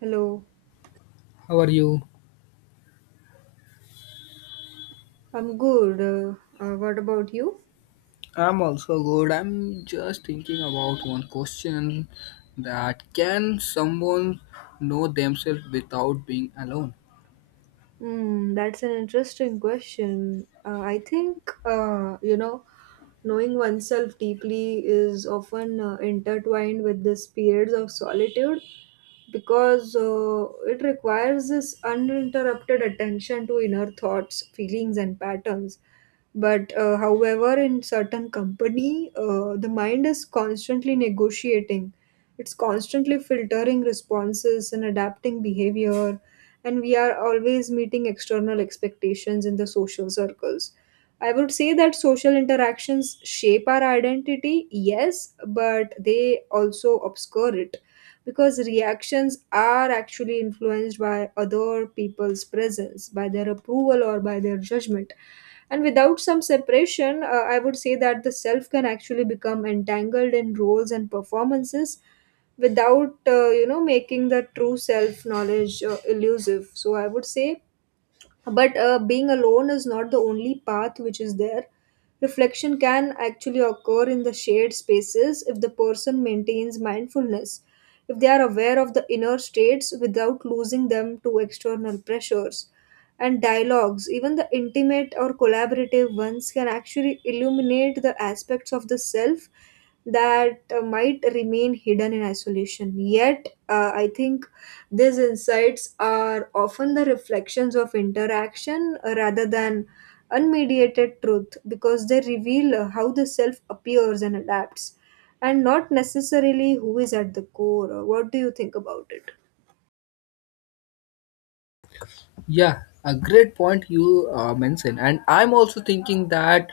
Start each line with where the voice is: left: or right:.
right: Hello,
left: How are you?
right: I'm good. What about you?
left: I'm also good. I'm just thinking about one question that can someone know themselves without being alone?
right: Hmm, that's an interesting question. I think, uh, you know, knowing oneself deeply is often intertwined with these periods of solitude because it requires this uninterrupted attention to inner thoughts, feelings, and patterns. But however, in certain company, the mind is constantly negotiating. It's constantly filtering responses and adapting behavior, and we are always meeting external expectations in the social circles. I would say that social interactions shape our identity, yes, but they also obscure it because reactions are actually influenced by other people's presence, by their approval or by their judgment. And without some separation, I would say that the self can actually become entangled in roles and performances without making the true self knowledge elusive, so I would say, but being alone is not the only path which is there. Reflection can actually occur in the shared spaces if the person maintains mindfulness, if they are aware of the inner states without losing them to external pressures. And dialogues, even the intimate or collaborative ones, can actually illuminate the aspects of the self that might remain hidden in isolation. Yet, I think these insights are often the reflections of interaction, rather than unmediated truth because they reveal how the self appears and adapts, and not necessarily who is at the core. What do you think about it?
left: Yeah, a great point you mentioned, and I'm also thinking that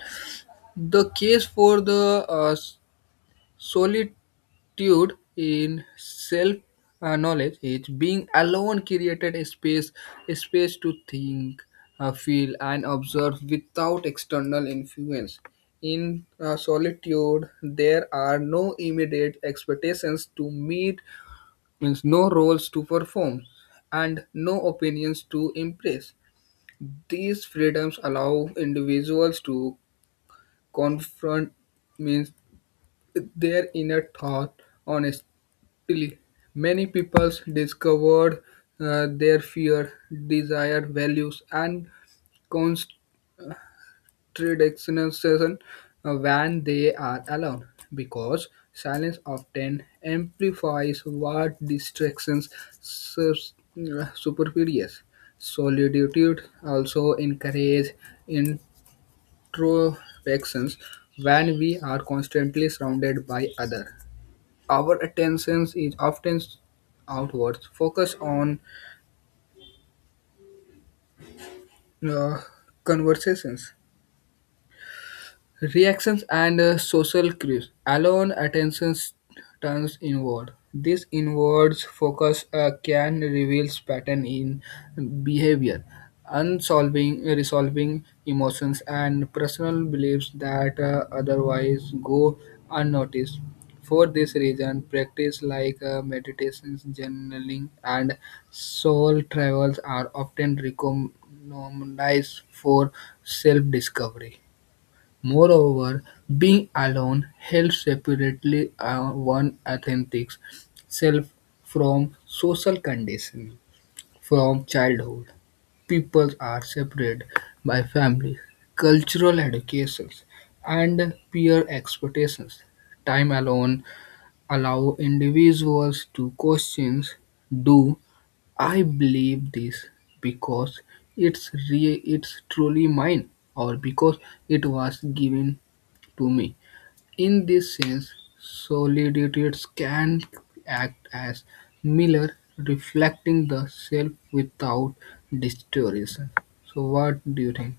left: the case for the solitude in self knowledge is being alone created a space, a space to think, feel and observe without external influence. In solitude there are no immediate expectations to meet, means no roles to perform and no opinions to impress. These freedoms allow individuals to confront, means their inner thought on. Really, many people discovered their fear, desire, values, and contradictions when they are alone, because silence often amplifies what distractions superfluous. Solitude also encourages introspections. When we are constantly surrounded by others, our attention is often outwards, focused on uh, conversations, reactions and social cues. Alone, turns inward. This inwards focus can reveal pattern in behavior, unsolving, resolving emotions and personal beliefs that otherwise go unnoticed. For this reason, practice like meditations, journaling, and soul travels are often recognized for self-discovery. Moreover, being alone helps separately, one authentic self from social conditioning. From childhood, people are separated by family, cultural educations, and peer expectations. Time alone allow individuals to question, do I believe this because it's truly mine, or because it was given to me? In this sense, solitudes can act as mirror reflecting the self without distortion. So, what do you think?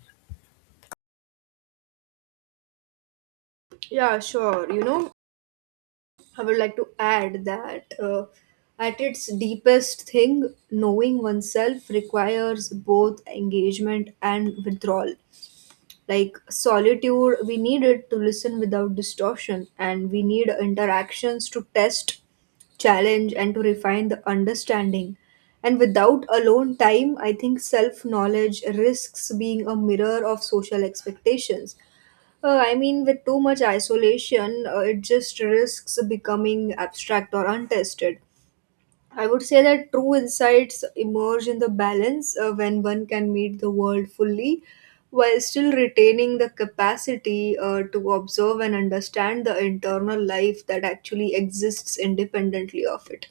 right: Yeah, sure. You know, I would like to add that, at its deepest thing, knowing oneself requires both engagement and withdrawal. Like solitude, we need it to listen without distortion, and we need interactions to test, challenge, and to refine the understanding. And without alone time, I think self knowledge risks being a mirror of social expectations. I mean, with too much isolation, it just risks becoming abstract or untested. I would say that true insights emerge in the balance when one can meet the world fully while still retaining the capacity to observe and understand the internal life that actually exists independently of it.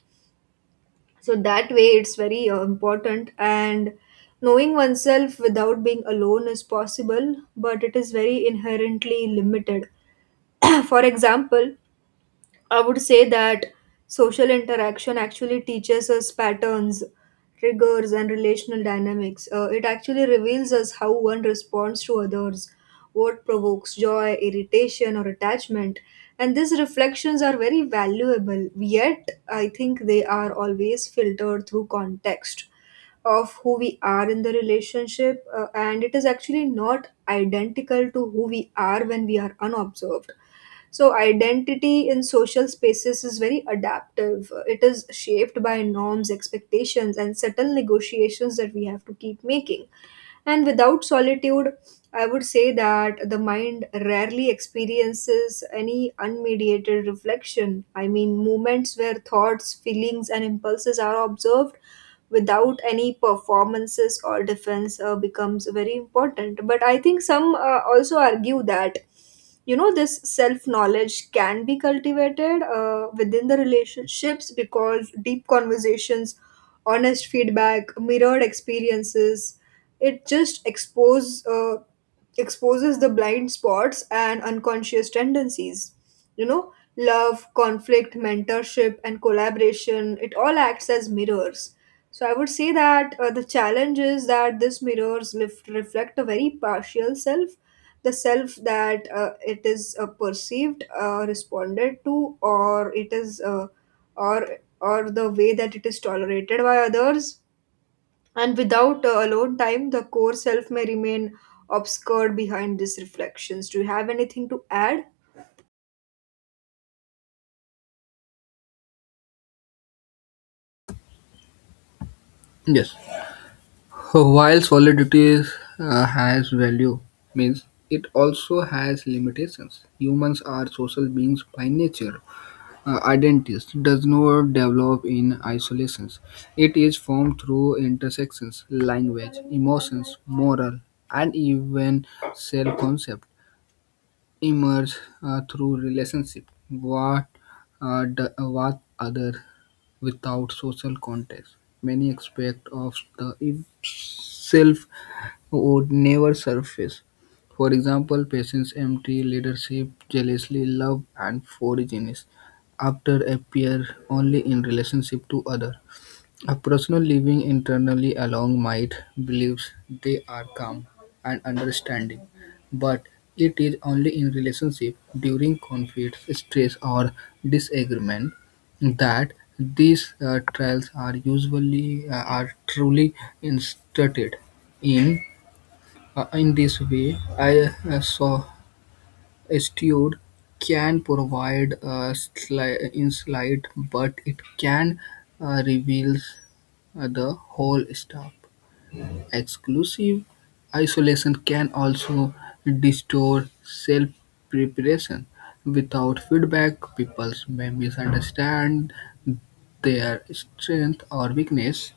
right: So that way, it's very important. And knowing oneself without being alone is possible, but it is very inherently limited. For example, I would say that social interaction actually teaches us patterns, triggers, and relational dynamics. It actually reveals us how one responds to others, what provokes joy, irritation, or attachment. And these reflections are very valuable, yet, I think they are always filtered through context of who we are in the relationship, and it is actually not identical to who we are when we are unobserved. So, identity in social spaces is very adaptive. It is shaped by norms, expectations, and subtle negotiations that we have to keep making, and without solitude, I would say that the mind rarely experiences any unmediated reflection. I mean, moments where thoughts, feelings, and impulses are observed without any performances or defense becomes very important. But I think some also argue that, you know, this self knowledge can be cultivated within the relationships because deep conversations, honest feedback, mirrored experiences, it just exposes the blind spots and unconscious tendencies. You know, love, conflict, mentorship, and collaboration, it all acts as mirrors. So I would say that the challenge is that these mirrors reflect a very partial self, the self that it is, perceived, responded to, or it is, or or the way that it is tolerated by others. And without alone time, the core self may remain obscured behind these reflections. Do you have anything to add?
left: Yes. While solidity is, has value, means it also has limitations. Humans are social beings by nature. Identities does not develop in isolation. It is formed through intersections, language, emotions, moral, and even self-concept emerge through relationship. What other without social context? Many aspects of the self would never surface. For example, patience, empty leadership, jealousy, love, and foraginess after appear only in relationship to other. A person living internally along might believes they are calm and understanding, but it is only in relationship during conflict, stress, or disagreement that these trials are usually are truly instructed in, in this way, I saw Estude can provide a insight, but it can reveal the whole stuff. Exclusive isolation can also distort self preparation. Without feedback, people may misunderstand their strength or weakness.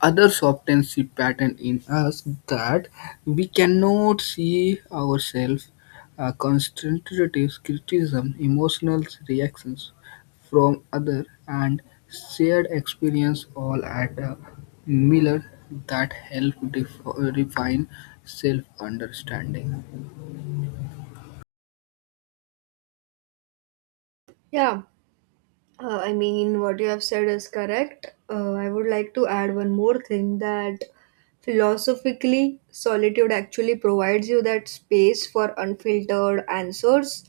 left: Others often see pattern in us that we cannot see ourselves. Constructive criticism, emotional reactions from other, and shared experience all at a mirror that help refine self-understanding.
right: Yeah, I mean, what you have said is correct. I would like to add one more thing, that philosophically, solitude actually provides you that space for unfiltered answers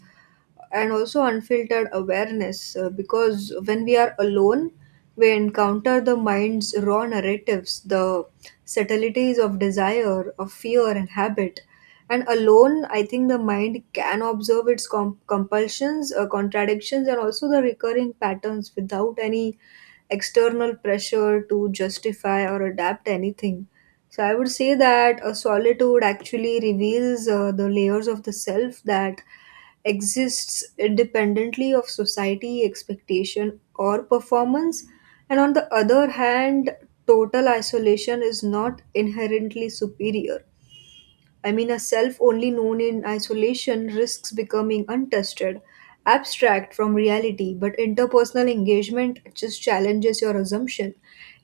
right: and also unfiltered awareness because when we are alone we encounter the mind's raw narratives, the subtleties of desire, of fear, and habit. And alone, I think the mind can observe its compulsions, contradictions, and also the recurring patterns without any external pressure to justify or adapt anything. So I would say that a solitude actually reveals the layers of the self that exists independently of society expectation or performance. And on the other hand, total isolation is not inherently superior. I mean, a self only known in isolation risks becoming untested, abstract from reality, but interpersonal engagement just challenges your assumption.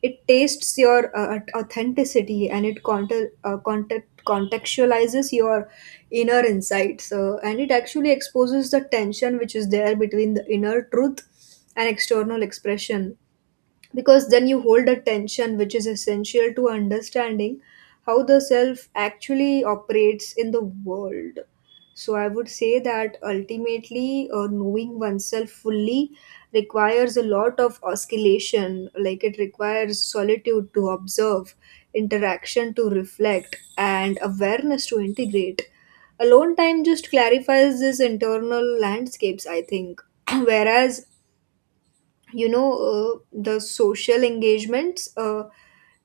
right: It tastes your authenticity, and it contextualizes your inner insights. And it actually exposes the tension which is there between the inner truth and external expression, because then you hold a tension which is essential to understanding how the self actually operates in the world. So, I would say that ultimately, knowing oneself fully requires a lot of oscillation. Like, it requires solitude to observe, interaction to reflect, and awareness to integrate. Alone time just clarifies these internal landscapes, I think. Whereas, you know, the social engagements,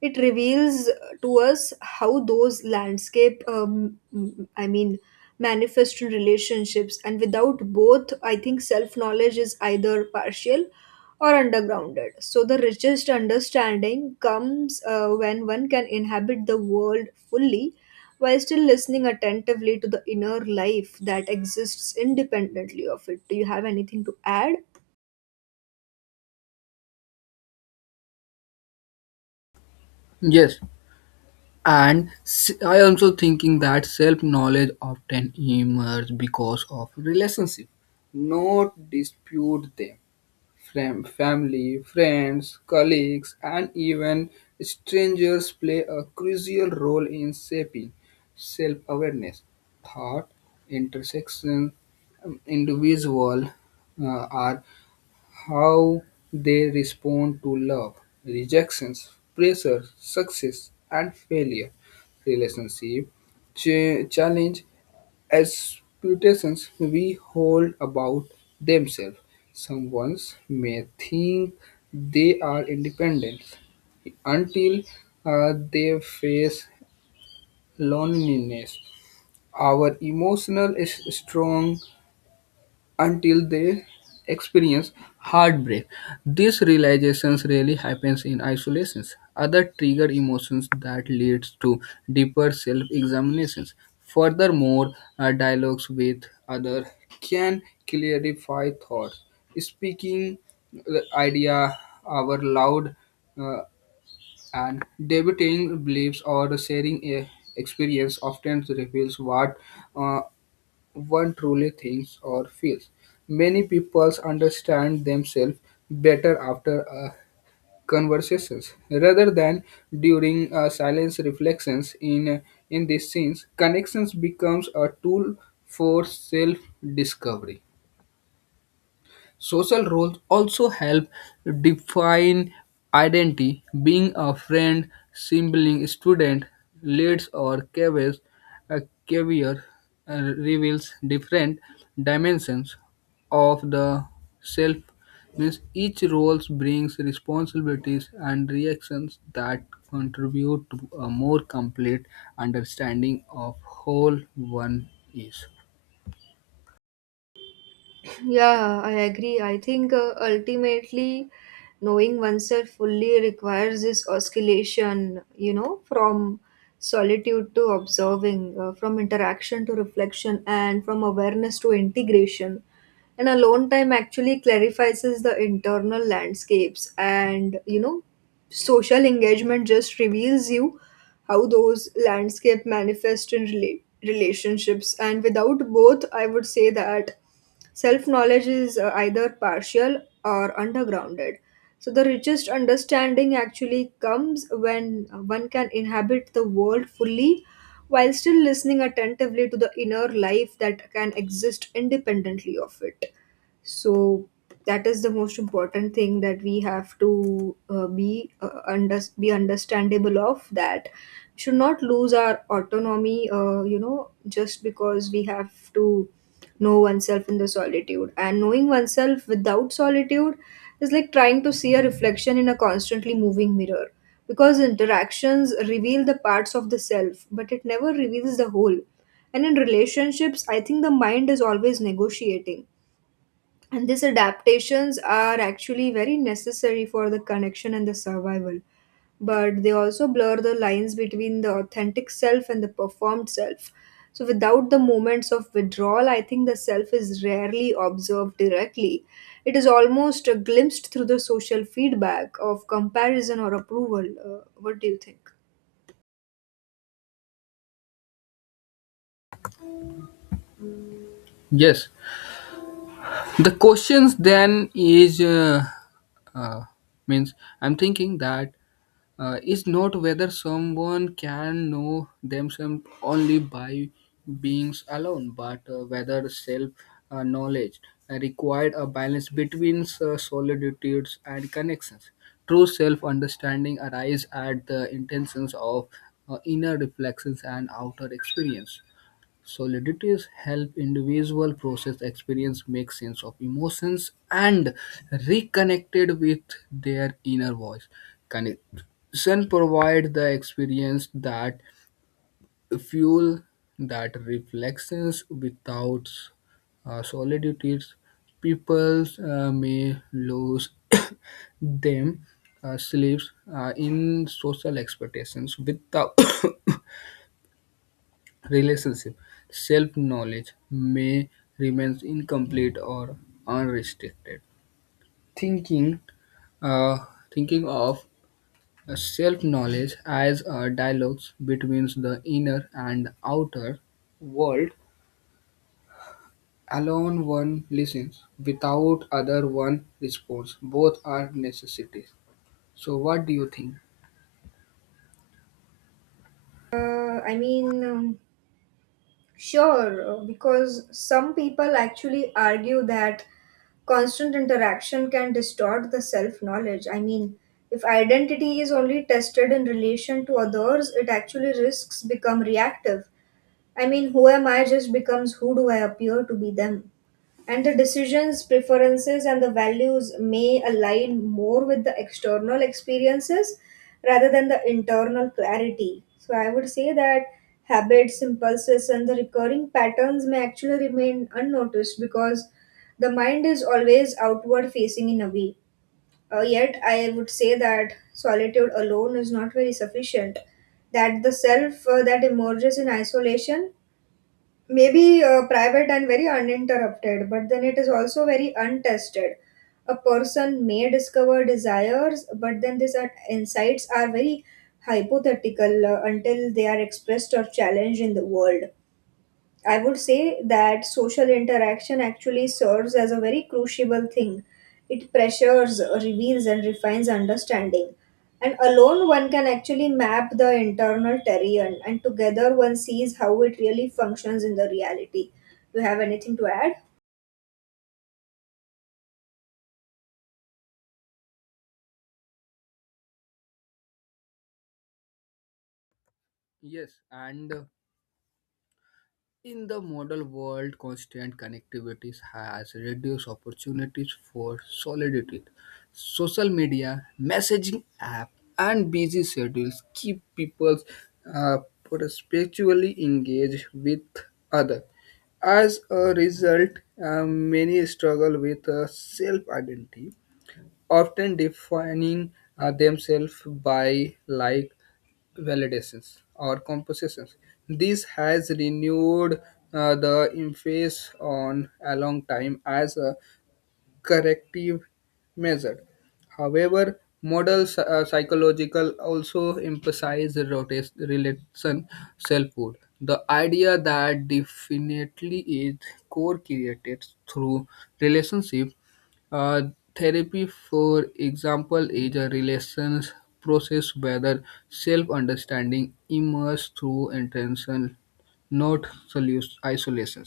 right: it reveals to us how those landscape I mean manifest in relationships. And without both, I think self knowledge is either partial or undergrounded, so the richest understanding comes when one can inhabit the world fully while still listening attentively to the inner life that exists independently of it. Do you have anything to add?
left: Yes, and I also thinking that self-knowledge often emerges because of relationship, not dispute them. Family, friends, colleagues, and even strangers play a crucial role in shaping self awareness. Thought intersections, individual are how they respond to love, rejections, pressure, success, and failure, relationship, challenge, aspirations we hold about themselves. Someone may think they are independent until they face loneliness. Our emotional is strong until they experience heartbreak. This realizations really happens in isolations. Other trigger emotions that leads to deeper self-examinations. Furthermore, dialogues with other can clarify thoughts. Speaking the idea our loud, uh, and debating beliefs or sharing a experience often reveals what uh, one truly thinks or feels. Many people understand themselves better after conversations rather than during silence reflections. In these scenes, connections becomes a tool for self discovery. Social roles also help define identity. Being a friend, sibling, student, leads or caves, a caviar reveals different dimensions of the self. Means each role brings responsibilities and reactions that contribute to a more complete understanding of whole one is.
right: Yeah, I agree. I think ultimately knowing oneself fully requires this oscillation, you know, from solitude to observing, from interaction to reflection, and from awareness to integration. And alone time actually clarifies the internal landscapes, and, you know, social engagement just reveals you how those landscape manifest in relationships. And without both, I would say that self knowledge is either partial or undergrounded. So, the richest understanding actually comes when one can inhabit the world fully while still listening attentively to the inner life that can exist independently of it. So, that is the most important thing, that we have to be understandable of, that should not lose our autonomy, you know, just because we have to know oneself in the solitude. And knowing oneself without solitude is like trying to see a reflection in a constantly moving mirror, because interactions reveal the parts of the self but it never reveals the whole. And in relationships, I think the mind is always negotiating, and these adaptations are actually very necessary for the connection and the survival, but they also blur the lines between the authentic self and the performed self. So, without the moments of withdrawal, I think the self is rarely observed directly. It is almost glimpsed through the social feedback of comparison or approval. What do you think?
left: Yes, the questions then is, uh, means I'm thinking that is not whether someone can know themselves only by beings alone, but whether self knowledge required a balance between solitudes and connections. True self understanding arises at the intentions of inner reflections and outer experience. Solidities help individual process experience, make sense of emotions, and reconnected with their inner voice. Connection provide the experience that fuel that reflections without solidities. People may lose them sleeps in social expectations without relationship. Self-knowledge may remain incomplete or unrestricted. Thinking, uh, thinking of self-knowledge as a dialogue between the inner and outer world. Alone one listens, without other one responds. Both are necessities. So, what do you think?
right: uh, i mean um, Sure, because some people actually argue that constant interaction can distort the self knowledge. I mean, if identity is only tested in relation to others, it actually risks become reactive. I mean, who am I just becomes who do I appear to be them, and the decisions, preferences, and the values may align more with the external experiences rather than the internal clarity. So, I would say that habits, impulses, and the recurring patterns may actually remain unnoticed because the mind is always outward facing in a way. Yet, I would say that solitude alone is not very sufficient. That the self that emerges in isolation maybe private and very uninterrupted, but then it is also very untested. A person may discover desires, but then insights are very hypothetical until they are expressed or challenged in the world. I would say that social interaction actually serves as a very crucible thing. It pressures, reveals, and refines understanding. And alone, one can actually map the internal terrain, and together, one sees how it really functions in the reality. Do you have anything to add?
left: Yes, and in the modern world, constant connectivity has reduced opportunities for solitude. Social media, messaging app, and busy schedules keep people uh, perpetually engaged with others. As a result, many struggle with self-identity, often defining themselves by like validations or compositions. This has renewed the emphasis on a long time as a corrective measure. However, modern psychological also emphasize relation selfhood, the idea that definitely is core created through relationship. Uh, Therapy, for example, is a relations process whether self-understanding emerges through intention, not isolation.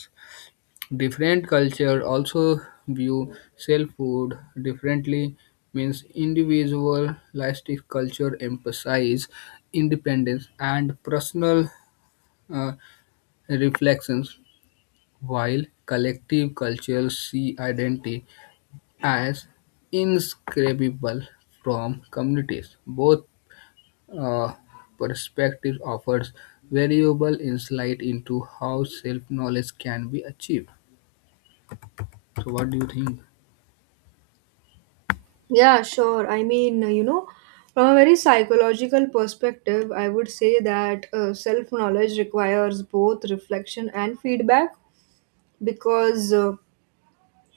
left: Different culture also view self-food differently, means individualistic culture emphasize independence and personal uh, reflections, while collective cultures see identity as inscribable from communities. Both uh, perspectives offers variable insight into how self-knowledge can be achieved. So what do you think?
right: Yeah, sure. I mean, you know, from a very psychological perspective, I would say that self knowledge requires both reflection and feedback because. Uh,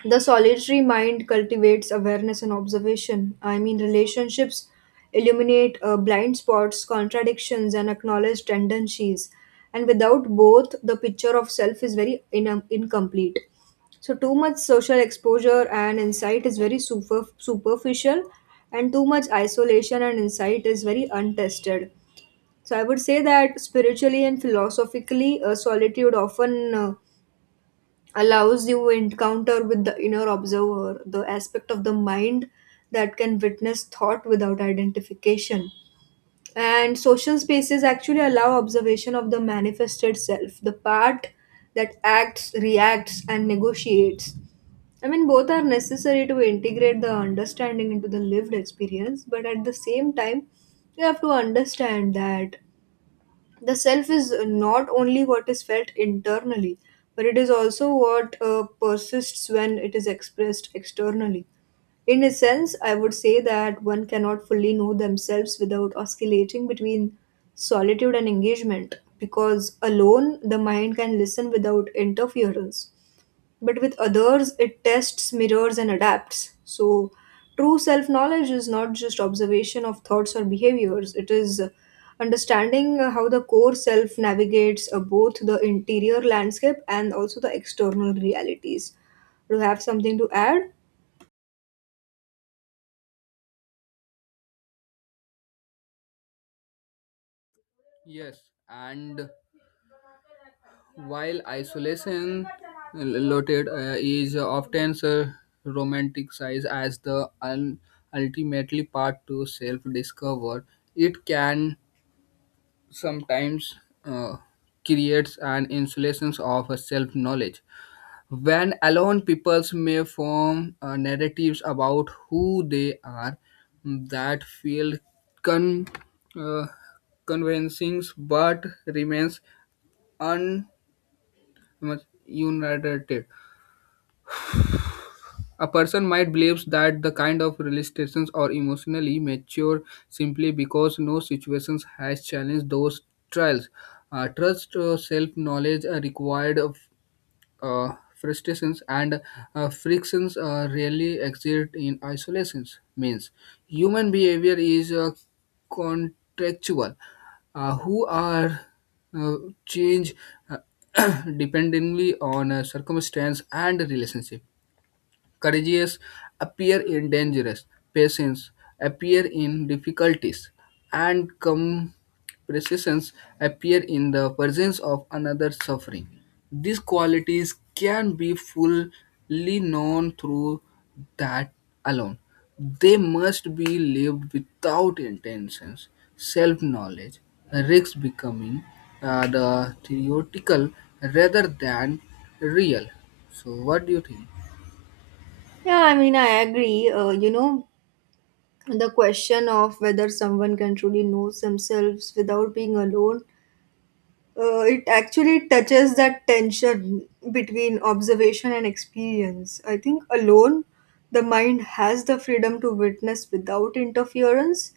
right: The solitary mind cultivates awareness and observation. I mean, relationships illuminate blind spots, contradictions, and acknowledge tendencies. And without both, the picture of self is very incomplete. So, too much social exposure and insight is very superficial, and too much isolation and insight is very untested. So, I would say that spiritually and philosophically, solitude often allows you encounter with the inner observer, the aspect of the mind that can witness thought without identification. And social spaces actually allow observation of the manifested self, the part that acts, reacts, and negotiates. I mean, both are necessary to integrate the understanding into the lived experience, but at the same time, you have to understand that the self is not only what is felt internally, but it is also what persists when it is expressed externally. In a sense, I would say that one cannot fully know themselves without oscillating between solitude and engagement, because alone the mind can listen without interference, but with others it tests, mirrors, and adapts. So true self knowledge is not just observation of thoughts or behaviors, it is understanding how the core self navigates both the interior landscape and also the external realities. Do you have something to add?
left: Yes, and while isolation loaded is often romanticized as the ultimately part to self-discover, it can sometimes uh, creates an insulation of self-knowledge. When alone, peoples may form narratives about who they are that feel con- uh, convincing but remains ununited. A person might believe that the kind of realizations are emotionally mature simply because no situations has challenged those trials. Trust self-knowledge are required frustrations and frictions rarely exist in isolations, means human behavior is contractual, who are uh, change, uh, dependently on circumstance and relationship. Courageous appear in dangerous, patience appear in difficulties, and compassion appear in the presence of another suffering. These qualities can be fully known through that alone. They must be lived. Without intentions, self knowledge risks becoming the theoretical rather than real. So, what do you think?
right: Yeah, I mean, I agree, the question of whether someone can truly know themselves without being alone, it actually touches that tension between observation and experience. I think alone, the mind has the freedom to witness without interference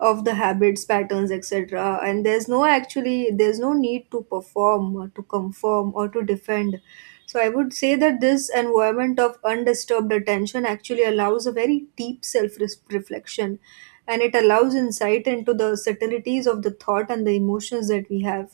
right: of the habits, patterns, etc. And there's no need to perform or to conform or to defend. So I would say that this environment of undisturbed attention actually allows a very deep self-reflection, and it allows insight into the subtleties of the thought and the emotions that we have.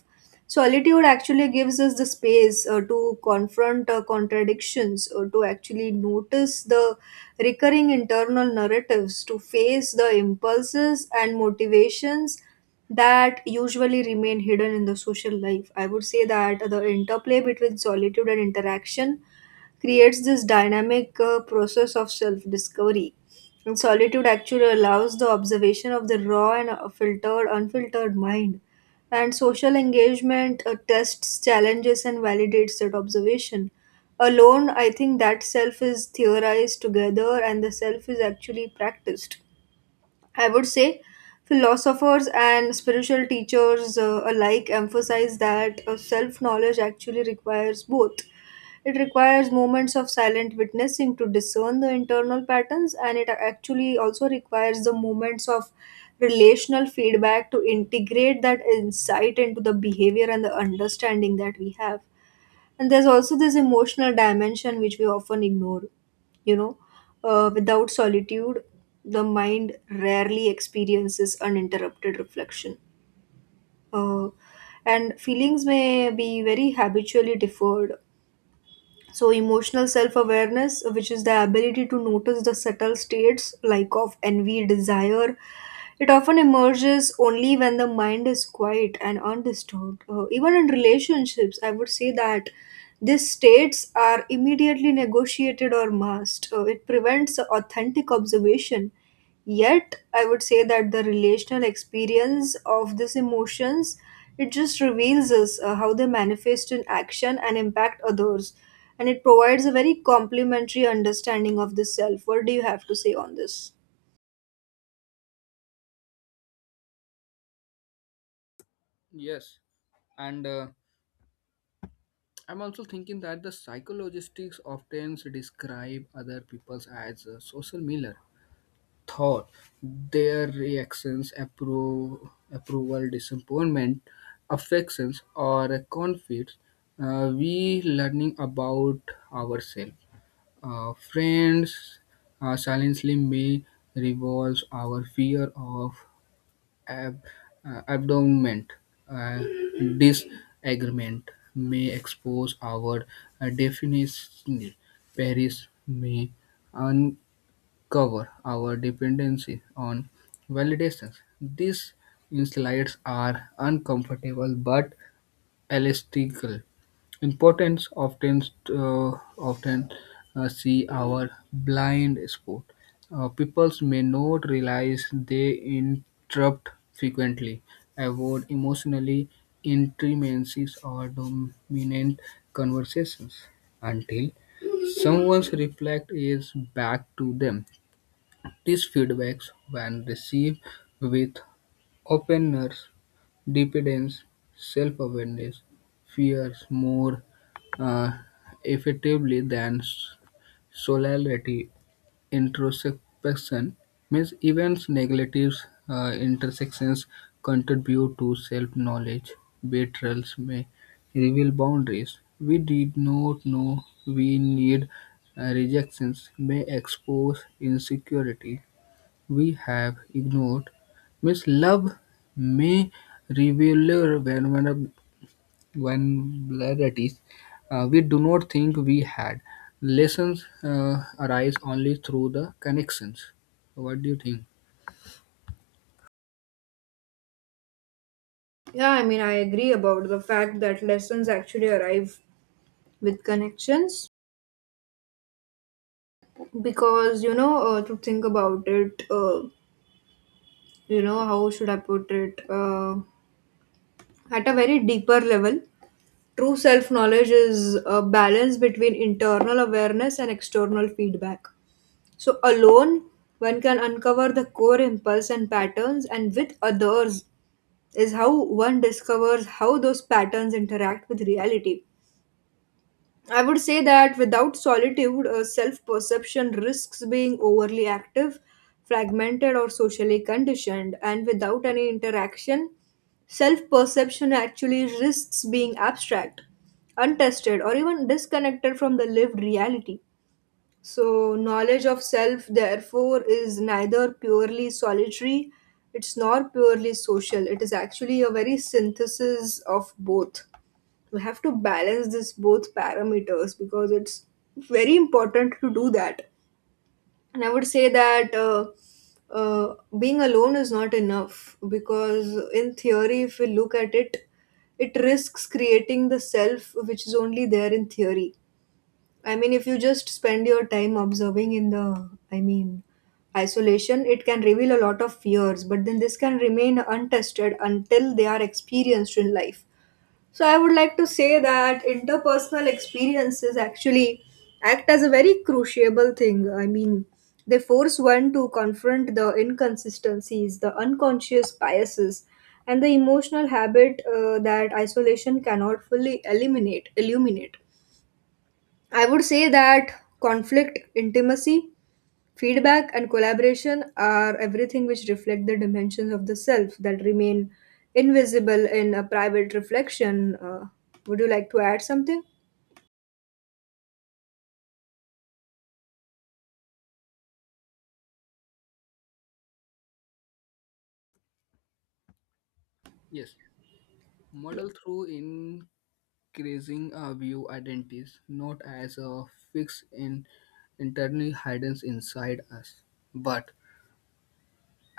right: Solitude actually gives us the space to confront contradictions, or to actually notice the recurring internal narratives, to face the impulses and motivations that usually remain hidden in the social life. I would say that the interplay between solitude and interaction creates this dynamic process of self discovery. And solitude actually allows the observation of the raw and unfiltered mind. And social engagement tests, challenges, and validates that observation. Alone, I think that self is theorized, together, and the self is actually practiced. I would say philosophers and spiritual teachers alike emphasize that self knowledge actually requires both. It requires moments of silent witnessing to discern the internal patterns, and it actually also requires the moments of relational feedback to integrate that insight into the behavior and the understanding that we have. And there's also this emotional dimension which we often ignore. You know, Without solitude, the mind rarely experiences uninterrupted reflection. Uh, and feelings may be very habitually deferred. So, emotional self awareness, which is the ability to notice the subtle states like of envy, desire, it often emerges only when the mind is quiet and undisturbed. Even in relationships, I would say that these states are immediately negotiated or masked. It prevents authentic observation. Yet I would say that the relational experience of these emotions, it just reveals us how they manifest in action and impact others, and it provides a very complementary understanding of the self. What do you have to say on this?
left: Yes, and I'm also thinking that the psychologists often describe other people as a social mirror. Thought, their reactions, approval, disappointment, affections, or conflicts, we learning about ourselves. Friends silently may revolve our fear of ab- abandonment. Uh, Disagreement may expose our definition. Paris may uncover our dependency on validations. These insights are uncomfortable but elastical importance uh, often see our blind spot. Peoples may not realize they interrupt frequently, avoid emotionally intimacies or dominant conversations until someone's reflect is back to them. These feedbacks, when received with openness, dependence, self-awareness, fears more uh, effectively than solidarity. Introspection means events, negatives, intersections contribute to self-knowledge. Betrayals may reveal boundaries we did not know we need. Rejections may expose insecurity we have ignored. Miss Love may reveal vulnerabilities we do not think we had. Lessons arise only through the connections. What do you think?
right: Yeah, I mean, I agree about the fact that lessons actually arrive with connections. Because to think about it, how should I put it, at a very deeper level, true self knowledge is a balance between internal awareness and external feedback. So, alone, one can uncover the core impulse and patterns, and with others is how one discovers how those patterns interact with reality. I would say that without solitude, self perception risks being overly active, fragmented, or socially conditioned. And without any interaction, self perception actually risks being abstract, untested, or even disconnected from the lived reality. So, knowledge of self, therefore, is neither purely solitary, it's not purely social. It is actually a very synthesis of both. We have to balance this both parameters, because it's very important to do that. And I would say that being alone is not enough, because in theory, if we look at it, it risks creating the self which is only there in theory. I mean, if you just spend your time observing in the, I mean, isolation, it can reveal a lot of fears, but then this can remain untested until they are experienced in life. So I would like to say that interpersonal experiences actually act as a very cruciable thing. I mean, they force one to confront the inconsistencies, the unconscious biases, and the emotional habit that isolation cannot fully eliminate. Illuminate. I would say that conflict, intimacy, feedback, and collaboration are everything which reflect the dimensions of the self that remain invisible in a private reflection. Would you like to add something?
left: Yes, model through increasing our view identities, not as a fixed in internally hidden inside us, but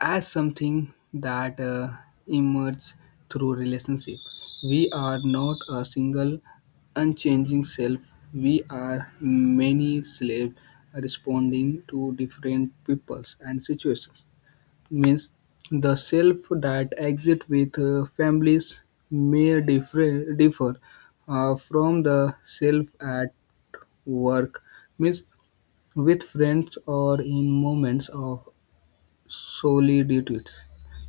left: as something that emerges through relationship. We are not a single unchanging self. We are many slaves responding to different peoples and situations. Means the self that exists with families may differ from the self at work, means with friends or in moments of solely due to it.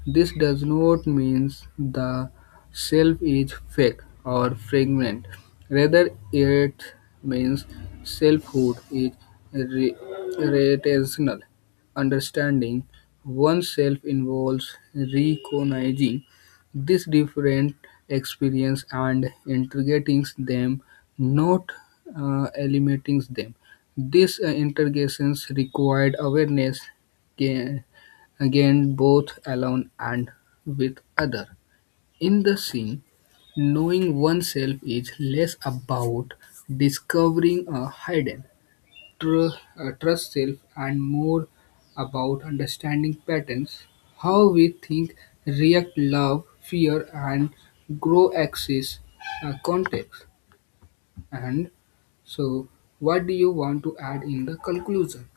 left: This does not mean the self is fake or fragment. Rather, it means selfhood is re- relational. Understanding oneself involves recognizing these different experience and integrating them, not eliminating them. These integrations required awareness, care, again both alone and with other. In the scene, knowing oneself is less about discovering a hidden trust self and more about understanding patterns, how we think, react, love, fear and grow axis context. And so, what do you want to add in the conclusion?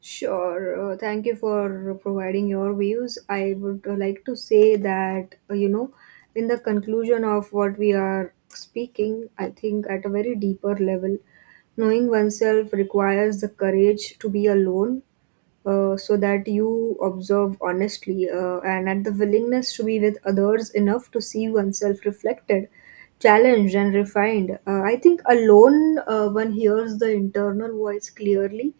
right: Sure. Thank you for providing your views. I would like to say that, in the conclusion of what we are speaking, I think at a very deeper level, knowing oneself requires the courage to be alone, so that you observe honestly, and at the willingness to be with others enough to see oneself reflected, challenged, and refined. I think alone, one hears the internal voice clearly,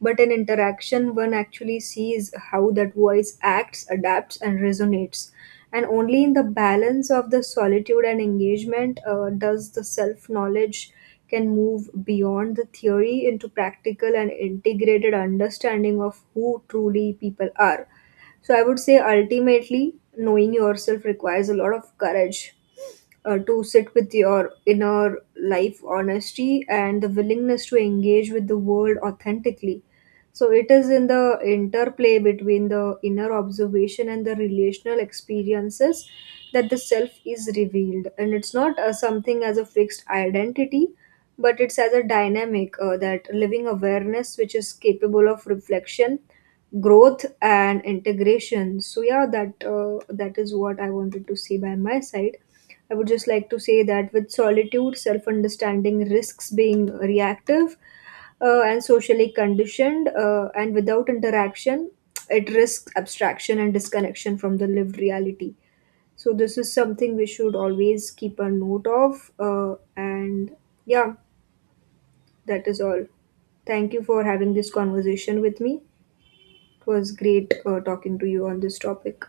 right: but in interaction one actually sees how that voice acts, adapts, and resonates. And only in the balance of the solitude and engagement, does the self knowledge can move beyond the theory into practical and integrated understanding of who truly people are. So I would say, ultimately, knowing yourself requires a lot of courage to sit with your inner life honesty, and the willingness to engage with the world authentically. So it is in the interplay between the inner observation and the relational experiences that the self is revealed. And it's not something as a fixed identity, but it's as a dynamic, that living awareness which is capable of reflection, growth and integration. So yeah, that is what I wanted to say by my side. I would just like to say that with solitude, self understanding risks being reactive and socially conditioned, and without interaction it risks abstraction and disconnection from the lived reality. So this is something we should always keep a note of, and yeah, that is all. Thank you for having this conversation with me. It was great talking to you on this topic.